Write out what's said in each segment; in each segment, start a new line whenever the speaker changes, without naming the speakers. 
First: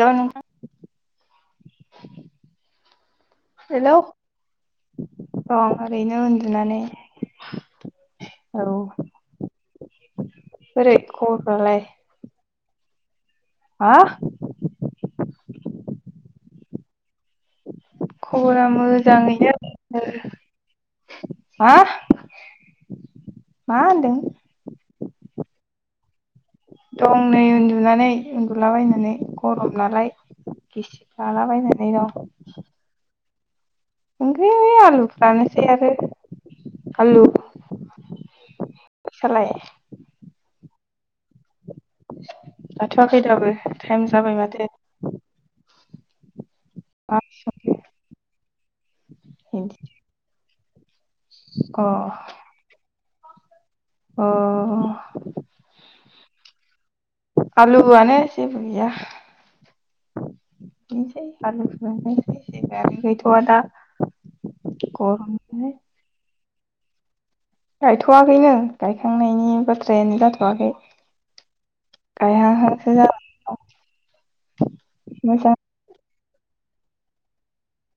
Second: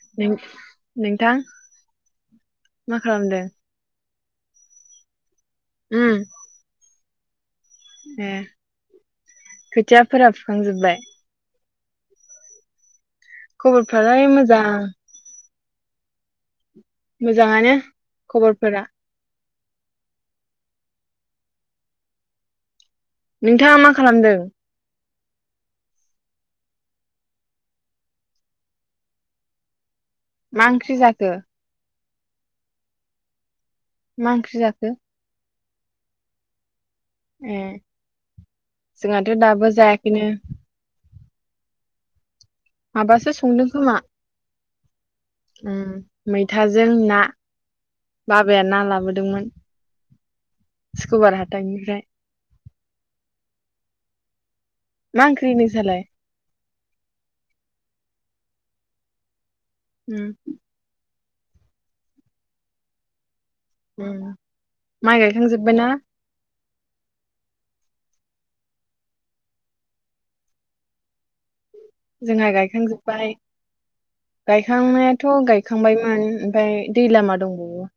Hello नोंथां
नो-नोंथां मा खालामदों?
[inaudible] दं ओरैनो
उम
उन्दुनानै [inaudible]
ए
औ बोरै
खोथियाफोरा फुखांजोबबाय?
खबरफ्रालाय हा
खबरफ्रालाय मोजां। मोजाङानो
खबरा
खबरफोरा
मोजांयै ओ हा
नोंथाङा मा खालामदों?
दं नै उन्दुनानै उन्दुलाबायनानै गरम नालाय।
मा ओंख्रि
गिसिब
जाखो
लाबायायनानै दं।
मा
ग
ओंख्रि जाखो
आलु फानो। ज आरो आलु
ए जोंहाथ'
नोंसालाय
दाबो जायाखैनो
[inaudible] लाथ'आखै
माबासो
दाबो
संदों
थाइम जाबाय माथो? औ
हुम मै थाजों ना
ओंख्रि
बा बे ना लाबो दंमोन स्कुुबार
संखो
हाथनिफ्राय
अ अ
मा ओंख्रि नोंसालाय
आलुआनो जेब गैया।
उम
आलुखौनोसै जेबो गैथ'वा दा
माइ
गरमखाय
गायखांजोब्बायना?
गायथ'वाखैनो गायखांनायनि बाथ्रायानो जाथ'वाखै
जोंहा
गायहांहांसो जाबाय
गायखांजोब्बाय गायखांनायाथ'
मोजां
गायखांबायमोन। ओमफ्राय दै लामा दंबावो।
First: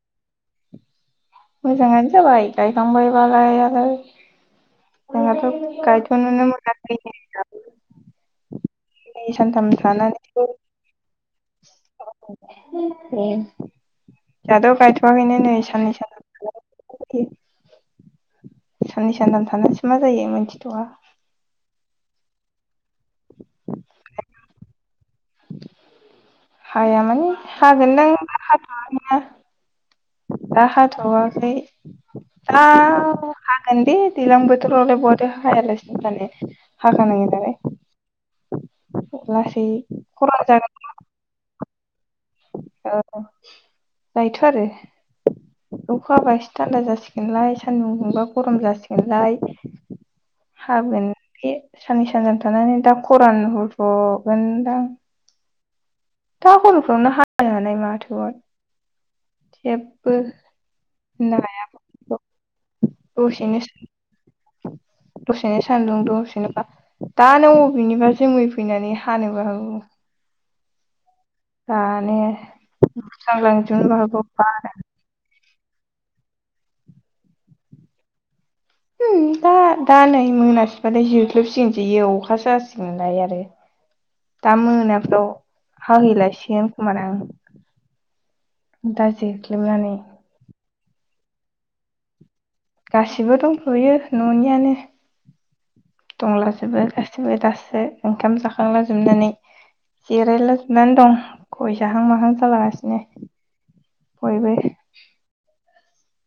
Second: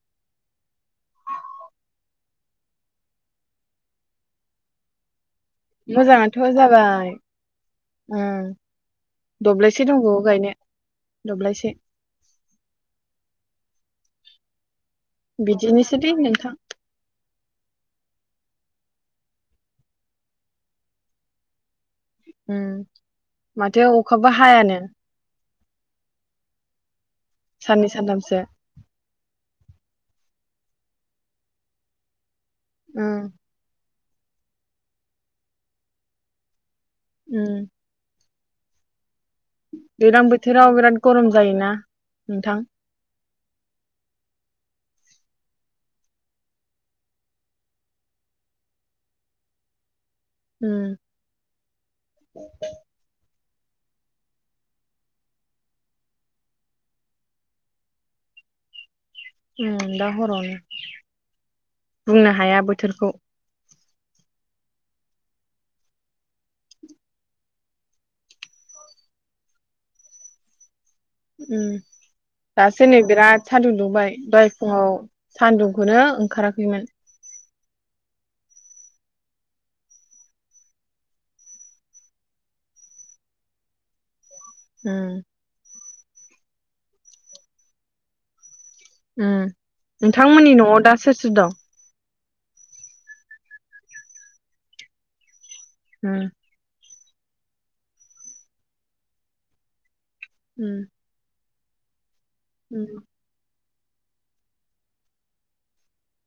मोजाङानो जाबाय गायखांबा बालाय आरो। [unintelligible]
मोजाङाथ'
गायथ'नोनो मोनाखै
जाबाय उम
सानथाम
दब्लायसे दंबावो
थानानै
गायनो दब्लायसे
[inaudible] दाथ गायथ' थ आ खैनो नै साननै
बिदिनोसैलै
सान
नोंथां
[inaudible] सनै सानथाम थानानै मा जायो मोनथिथ'आ
माथो अखाबो हायानो।
हाया मानि
साननै
हागोन दां
सानथामसो
बारा हाथ'आ खैना। दा हाथ'वाखै।
उम
हागोन दे दैलां बोथोरावलाय बहाथो हाया लासिनो थानो हखानांगार [unintelligible]
दैल्लां बोथोराव बिराद गरम जायोना? [unintelligible] [inaudible]
औ जायोथ' आरो । अखा हाबा एसे थान्दा जासिगोनलाय सान्दुं दुंबा गरम जासिगोनलाय ।
उम
हागोन बे साननै सानथाम थानानै दा खरान ग गोनदां। दा हर'फ्रावनो हानो हानाय माथो गथ
ओम दा हरावनो
होननांगौ
बुंनो हाया बोथोरखौ।
दसेनो दसेनो सान्दुं दसेनोबा दानो अबेनिबा जोमै फैनानै हानोबो हागौ।
उम
दानो
दासो नै बिराद सान्दुं
बुस्रांलांजोबनोबो
दुंबाय दहाय
हागौ
फुङाव सान्दुंखौनो ओंखाराखैमोन।
हुम दा दा नै मोनासिबाथाय जोख्लोब सिगोनसो इयो अखासो हासिगोनलाय आरो। दा
उम
मोनाफ्राव हाहै लायसिगोनलाय खोमादां।
उम
दाजिख्लेबनानै
नोंथांमोननि न'आव दा सोर सोर दं?
गासिबो दंथ'यो न'नियानो।
उम
दंलाजोबो गा सिबो दासो ओंखाम जाखांला जोबनानै
उम
जिरायलाजोबनानै दं। गय जाहां माहां जालागासिनो
उम
बयबो।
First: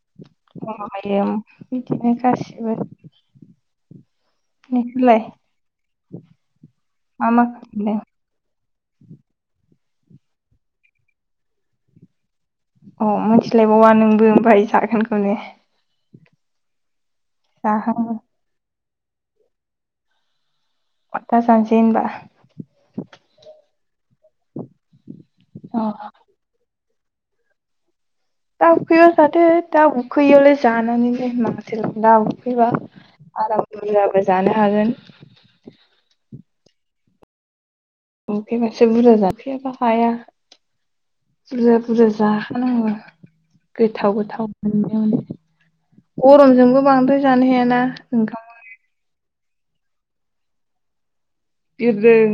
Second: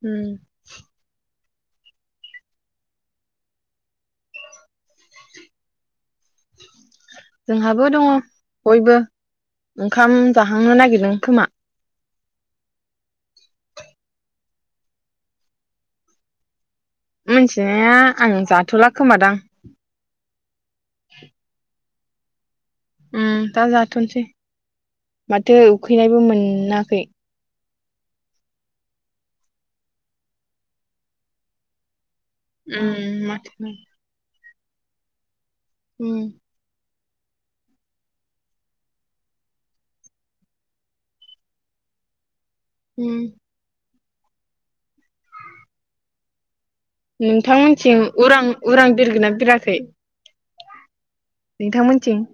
उम
[unintelligible] बिदिनो गासिबो । नोंसोरलाय मा मा
जोंहाबो
खालामदों
दङ बयबो। ओंखाम जाहांनो नागिरदों खोमा।
अ मिथिलायबावा नोंबो ओमफ्राय जागोनखौनो ।
मिथिनाया आं जाथ'ला खोमादां।
अथ दा जानोसै होनबा।
उम दा जाथ'नोसै माथो
अ
उखैनायबो मोनाखै।
दा उखैबा जादो दा उखैयैआवलाय जानानैलाय माथो लाब। उखैबा
उम माथो
आराम बुरजाबो जानो हागोन।
उम
उखैबासो बुरजा जाफैयाबा हाया बुरजा बुरजा जा।
उम।
थाव गोथाव मोननायावनो। अरन जोंबो
नोंथांमोनथिं उरां उरां बिरगोना बिराखै हगार।
बिरदों।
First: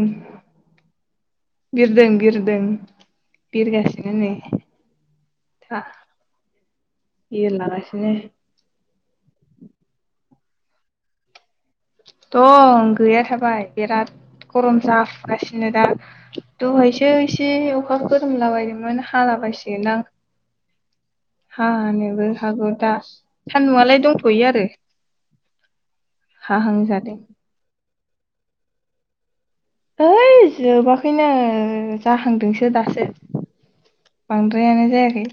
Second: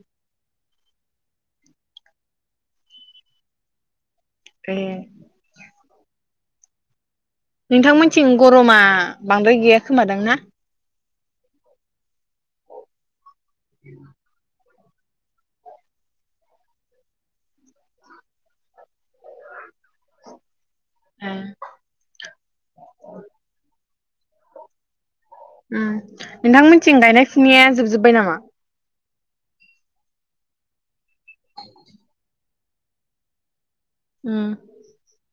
बिरदों बिरदों बिरगासि आनो नै
ए
खा
नोंथांमोनथिं गरमा बांद्राय गैया खोमादां ना?
दं गैयाथाब बाय बेराद गरम जाफुगासिनो दा दहायसो एसे अखा खोरोमलाबायदोंमोन हाला बायसिगोनदां।
ए
हानोबो हौगौ दा सानदुंआलाय दंथ'यो आरो।
उम।
हाहां
नोंथांमोनथिं
जादों
गायनाय फुनाया जोबजोब जोबाय नामा?
ओइ जोबाख बेैनो जाहांदोंसो। दो दासो।
उम
बांद्रायानो जायाखै।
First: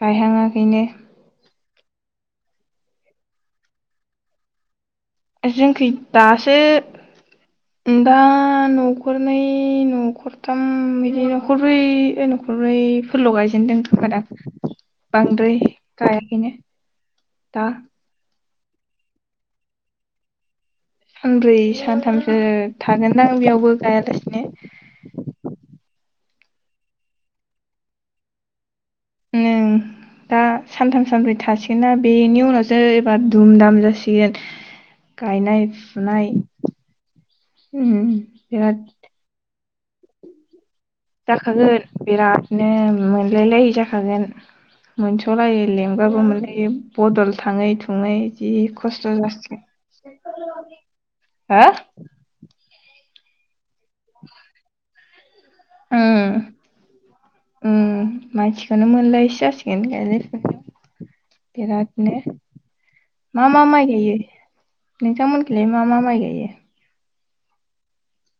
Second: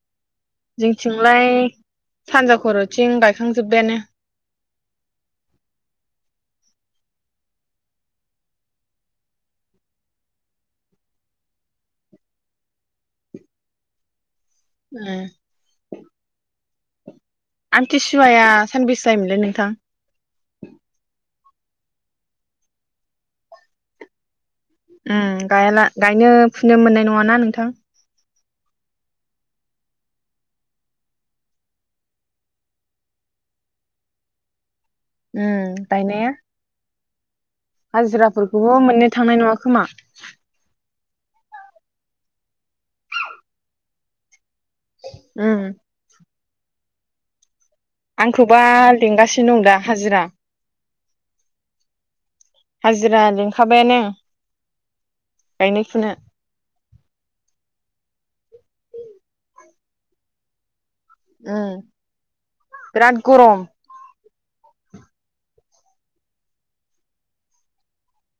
गायहाङाखैनो
जोंथिंलाय सानजाख। खर'थिं गायखांजोबबायानो।
जोंखै दासो दा न'खरनै न'खरथाम बिदि न'खरब्रै न'खरब्रै फोरल' गायजेनदों खोम दां।
ए
बांद्राय गायाखैनो दा।
सानबिस जायोमोनलाय नोंथां?
सानब्रै सानथामसो थागोनदां बेयावबो गायालासिनो।
उम गाया ला गायनो फुनो मोननाय नङाना नोंथां?
[unintelligible] गायनाय
उम
फुनाय।
गायनाया
उम बिराद
हाजिराफोरखौबो मोननो थांनाय नङाख खोमा।
जाखागोन बिरादनो मोनलायलायि जाखागोन।
उम
मोनस'लायै लेंबाबो मोनलायै। बे बदल थाङै थनाय जि
आंखौबा
खस्थ
लिंगासिनो
जासिगोन
दं दा हाजिरा।
हा
हाजिरा खाबायानो।
उम उम मानसिखौनो मोनलायै सो जासिगोन गायनाय फुनायाव।
उम
बिराद नो
बिराद
मा
गरम
मा माइ गायो? नोंथां मोनथिंलाय मा मा माइ गायो?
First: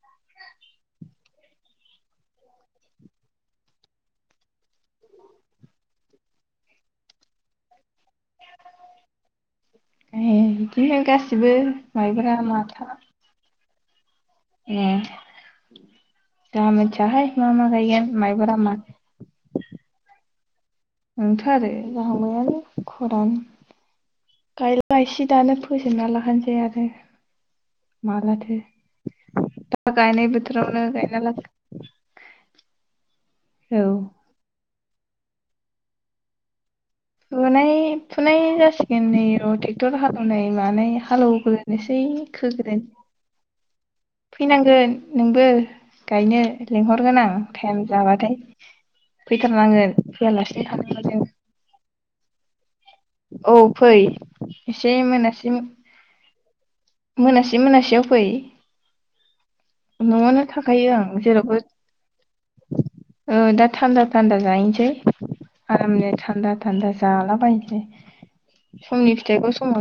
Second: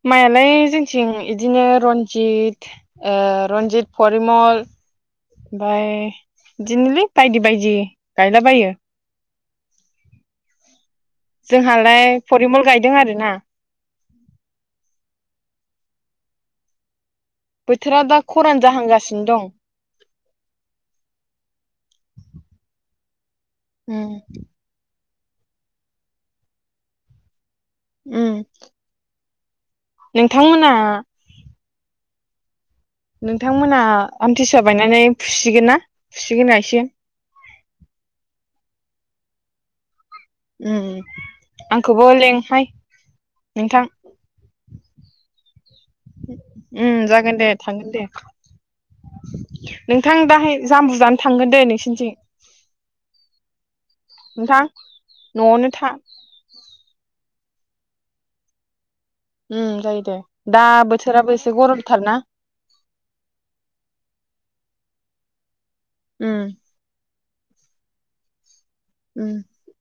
माइआलाय जोंथिं इदिनो रन्जित ओ रन्जित परिमल ओमफाय बिदिनोलै बायदि बायदि गायलाबायो।
ए बि [unintelligible] गासिबो
जोंहालाय
माइब्रा
परिमल
माथा।
गायदों आरोना
ए जाङा मोन्थिया हाय।
बोथोरा दा खरान जाहांगासिनो दं।
नोंथ' आरो जाहांबायानो खरान।
उम
गायसि दानो फोजोबना लाखानसै आरो।
उम
मालाथो गायनाय
नोंथांमोना
बोथोरावनो गायना ला
नोंथांमोना
औ
आमथिसुवा बायनानै फुसिगोन ना फुसिगोन ना इसे?
फुनाय फुनाय जासिगोन नै र' टेक्टर हालौ होनाय मानाय
उम
हालौग्रोनोसै
आंखौबो लेंहाय
खोग्रो
नोंथां
फैनांगोन नोंबो। गायनो
ओम
लिंहरगोन आं
जागोन दे
टाइम
थांगोन दे
जाबाथाय फैथारनांगोन
नोंथां दाहाय
फैयालासिनो थानो
जामबु
मोना
जानो
जों
थांगोन दे नोंसिनिथिं।
औ फै
नोंथां
एसे मोनासि
न'आवनो था
मोनासि मोनासियाव फै।
उम जायो दे
न'आवनो
दा
थाखायो आं
बोथोराबो एसे
जेरावबो
गरमथारना
ओ दा थान्दा थान्दा जाहैनो दे। आरामनो
उम
थान्दा थान्दा जाला बायनोसै।
ओम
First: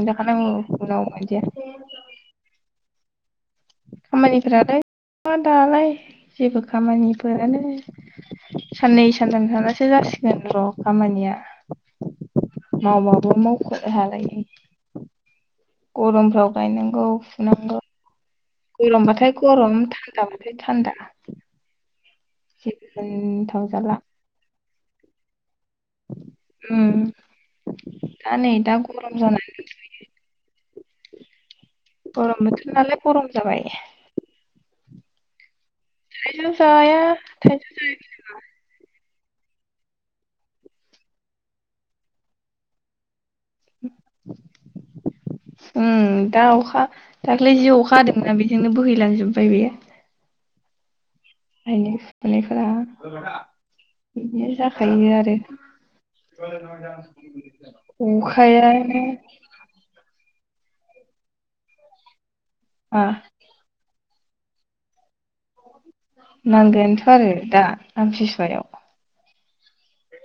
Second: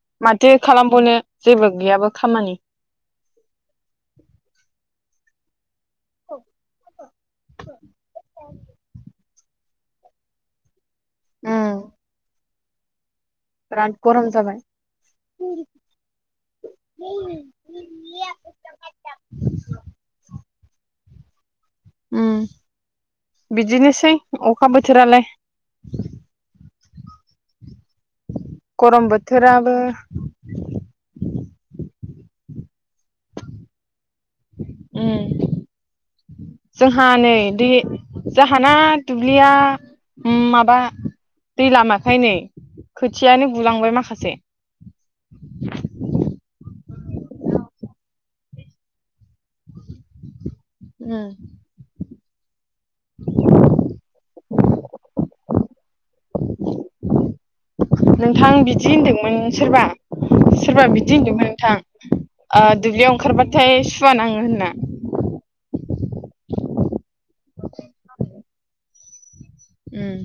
जाखानांगौ
माथो
उनाव
खालामबावनो
मोनजाया
जेबो गैयाबो खामानि।
खामानिफोरालाय। [unintelligible] दालाय जेबो खामानिफोरानो सान्नै सानथाम थानासो जासिगोन र। खामानिया।
उम
माव‌ माव । [unintelligible] मावख'
बिराद गरम
हालायि
जाबाय
गरमफ्राव गायनांगौ फुनांगौ गोलोम बाथाय गरम थान्दा बाथाय थान्दा ।
ओम बिदिनोसै अखा बोथोरालाय‌।
ओम ।
गरम बोथोराबो
गरम बोथोर नालाय गरम जाबाय ।
ओम ।
जाया
जोंहा नै दै
थाइजौ जाया
जाहाना दुब्लिया माबा दै लामाखाय नै खोथियानो गुलांबाय माखासे ।
ओम दा अखा दाख्लै जि अखा हादोंना बेजोंनो बोहैलांजोब उफाय गैया ।
ओम ।
गायनाय सुनाया फोरा बिदिनो जाखायो आरो ।
नोंथां बिदि होनदोंमोन सोरबा सोरबा बिदि होनदोंमोन नोंथां । ओ
मा
दुब्लियाव अओंखारबाथाय सु सुवा नाङो होन्ना ।
नांगोनथ' आरो दा आमथि सुवायाव ।
ओम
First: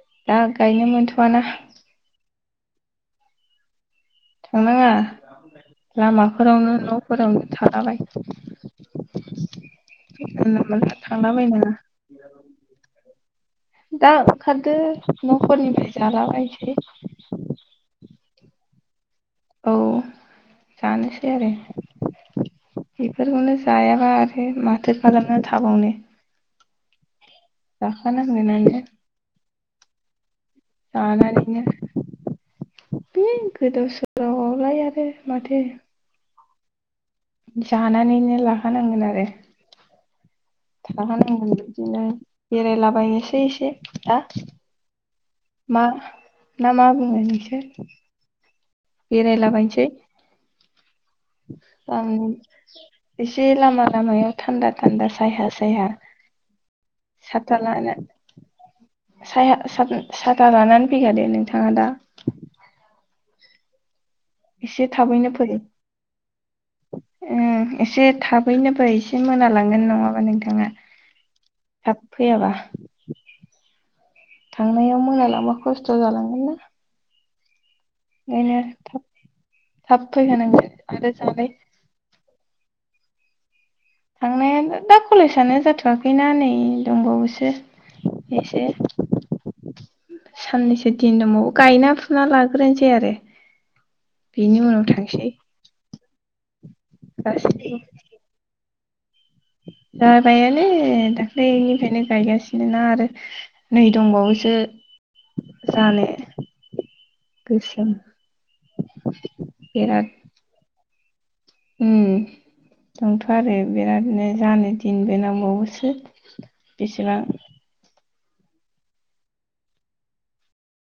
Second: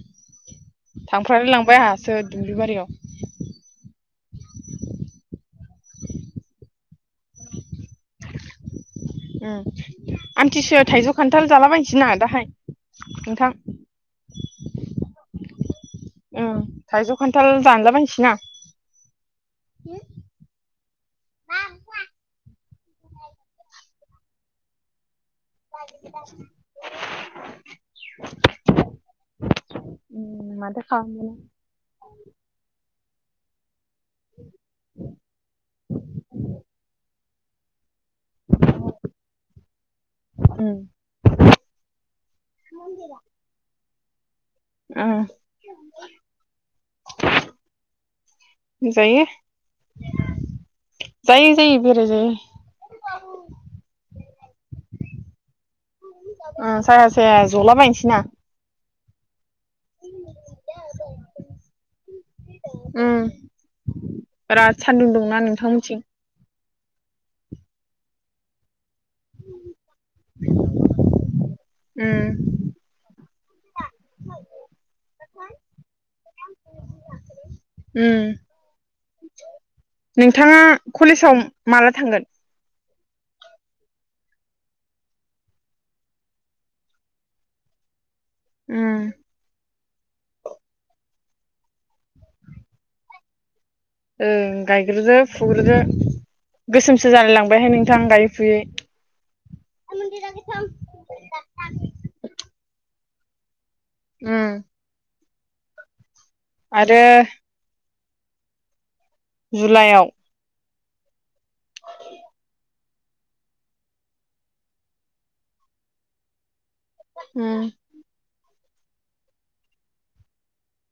मोनथ'वाना
थांफ्रालाय लांबाय आंहासो । दुब्लि बारियाव।
थांनाङा । लामाफोरावनो न' फोरावनो थालाबाय ।
ओम आमथि सुवायाव
मोनला
थाइजौ खान्थाल
थांलाबायनाङा
जालाबायनोसो नाङा दाहाय नोंथां ।
खारदो न'खरनिफ्राय
ओम थाइजौ खान्थाल दानलाबायनोसै ना?
औ । जानोसै आरो बेफोरखौनो जायाबा आरो माथो खालामना
[unintelligible]
जाखा नांगोनानो
माथो खालामबावनो
जानानैनो [unintelligible] गोदाव सो रावआवलाय आरो माथो। निसा लानानैनो लाखानांगोन आरो। थाखा नांगोन बिदिनो बेरायला बायनोसै एसे दा।
ओं।
मा ना मा बुङो नोंसो।
जायो
बेरायलाबायनोसै
जायै जायै बेराय
ओं
जायो
एसे लामा लामायाव थान्दा थान्दा सायहा सायहा
ओ साया साया ज'लाबायनोसै ना?
सायहा साथोन साथा लानानै फैखादो नोंथाङा दा।
[inaudible] बिराद सान्दुं दंना नोंथांमोनथिं?
ओं एसे थाबैनो फै। एसे मोना लांगोन नङाबा नोंथाङा थाब
उम
फैयाबा। थांनायाव मोनालांबा खस्थ' जालांगोन ना।
उम
ओंखायनो थाब थाब
नोंथाङा
फैखानांगोन आरो
कलेजाव
जानाय
माला थांगोन?
थांनायाबो दा कलेजानो जाथ'वाखैना नै दंबावोसो एसे।
उम
साननैसो दिन दंबावो गायना फुना लाग्रोनोसै आरो। बेनि
ओं
उनाव
गायग्रोदो
थांसै
फुग्रोदो गोसोमसो जालाय लांबायहाय
गासिबो
नोंथां गायै फुयै।
जाबायानो दाख्लैनिफ्रायनो गायगासिनो ना आरो नै
उम
दंबावोसो। जानो।
आरो
[inaudible]
जुलाइआव
बिराद उम दंथ' आरो बिरादनो जानो दिनबो नांबावोसो बेसेबां
उम